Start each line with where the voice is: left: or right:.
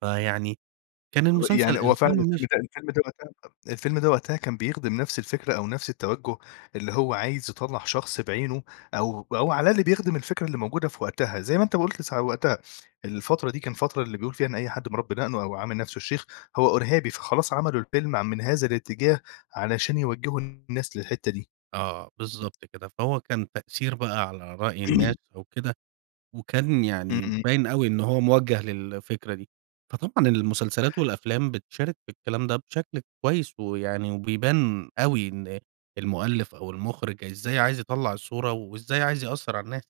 right: فيعني كان
left: هو يعني
right: المسلسل
left: هو فعلًا
right: الفيلم
left: الفيلم
right: مش
left: ده الفيلم ده [unintelligible] الفيلم ده وقتها كان بيخدم نفس الفكرة أو نفس التوجُّه اللي هو عايز يطلّع شخص بعينه أو أو على الأقل بيخدم الفكرة اللي موجودة في وقتها. زي ما أنت قُلت س وقتها، الفترة دي كان الفترة اللي بيقول فيها إن أي حد مربّي دقنه أو عامل نفسه الشيخ، هو إرهابي. فخلاص عملوا الفيلم عن من هذا الاتجاه علشان يوجّهوا الناس للحتّة دي.
right: آه، بالضبط كده. فهو كان تأثير بقى على رأي الناس أو كده، وكان يعني
left: إمم.
right: مبيّن أوي إن هو موجه للفكرة دي. فطبعًا المسلسلات والأفلام بتشارك في الكلام ده بشكل كويّس ويعني وبيبان أوي إن المؤلِّف أو المُخرِج إزاي عايز يطلَّع الصورة وإزاي عايز يأثّر على الناس.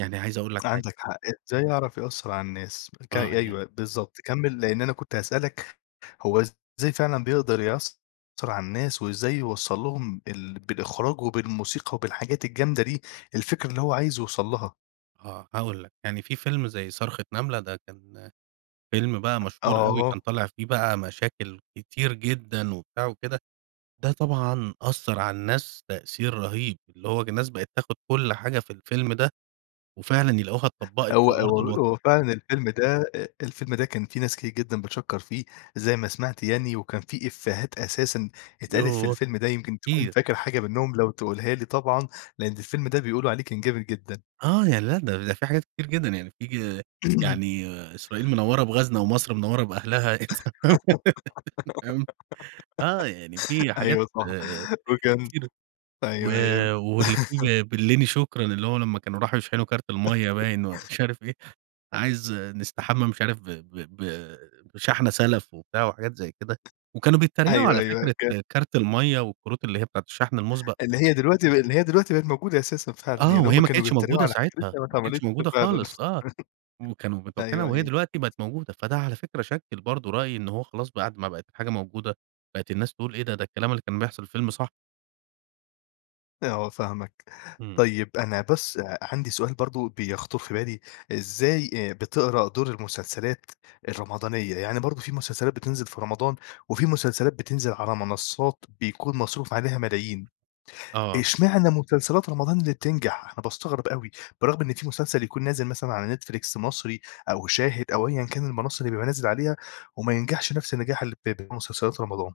right: يعني عايز أقول لك حاجة
left: عندك حق، إزاي يعرف يأثّر على الناس ك
right: آه. يا
left: أيوه بالضبط، كمّل، لإن أنا كنت هاسألك هو إزاي فعلًا بيقدر يأثّر على الناس وإزاي يوصّل لهم ال بالإخراج وبالموسيقى وبالحاجات الجامدة دي، الفكرة اللي هو عايز يوصل لها؟
right: آه، هاقول لك. يعني في فيلم زي صرخة نملة، ده كان فيلم بقى مشهور أوي كان
left: آه.
right: طالع فيه بقى مشاكل كتير جدًا وبتاع وكده، ده طبعًا أثّر على الناس تأثير رهيب. اللي هو ج الناس بقت تاخُد كل حاجة في الفيلم ده وفعلًا يلاقوها اتطبّقت في
left: هو
right: أرض
left: هو
right: الواقع.
left: هو فعلًا الفيلم ده أ الفيلم ده كان فيه ناس كتير جدًا بتشكّر فيه زي ما سمعت يعني وكان في إفّيهات أساسًا اتقالت في
right: يوه
left: الفيلم ده، يمكن تكون
right: كتير.
left: فاكر حاجة منّهم لو تقولها لي طبعًا، لإن الفيلم ده بيقولوا عليه كان جامد جدًا.
right: آه. يعني لأ، ده ده في حاجات كتير جدًا. يعني في يعني إسرائيل منوّرة بغازنا ومصر منوّرة بأهلها، [unintelligible] فاهم؟ آه. يعني في حاجات
left: أيوه صح، وكان
right: كتيرة. و
left: أيوه، أيوه.
right: واللي فيه بلِّني شكرًا، اللي هو لمّا كانوا راحوا يشحنوا كارت المَيّة باين ومش عارف إيه، عايز نستحمى مش عارف ب ب ب بشحنة سَلَف وبتاع وحاجات زي كده. وكانوا بيتّريقوا
left: أيوه،
right: على
left: أيوه. ك
right: فكرة كارت المَيّة والكروت اللي هي بتاعة الشحن المُسبَق.
left: اللي هي دلوقتي ب اللي هي دلوقتي بقت موجودة أساسًا فعلًا.
right: آه.
left: يعني هم
right: وهي ما
left: كانوا
right: كانتش
left: بيتّريقوا
right: موجودة
left: على
right: ساعتها،
left: فكرتها، ما
right: ما كانتش
left: اتعملتش
right: موجودة
left: فعلًا.
right: خالص، آه. وكانوا
left: أيوه،
right: [unintelligible] وهي
left: أيوه.
right: دلوقتي بقت موجودة، فده على فكرة شكِّل برضه رأي إن هو خلاص بعد ما بقت الحاجة موجودة، بقت الناس تقول إيه ده؟ ده الكلام اللي كان بيحصل في الفيلم صح.
left: آه فاهمك.
right: إمم.
left: طيب، أنا بس أ عندي سؤال برضه بيخطر في بالي، إزاي آآ، بتقرا دور المسلسلات الرمضانية؟ يعني برضه في مسلسلات بتنزل في رمضان وفي مسلسلات بتنزل على منصّات بيكون مصروف عليها ملايين،
right: آه.
left: إشمعنى مسلسلات رمضان اللي بتنجح؟ أنا باستغرب أوي، برغم إن في مسلسل يكون نازل مثلًا على نتفليكس مصري أو شاهد أو أيًا كان المنّصة اللي بيبقى نازل عليها وما ينجحش نفس النجاح اللي بب مسلسلات رمضان.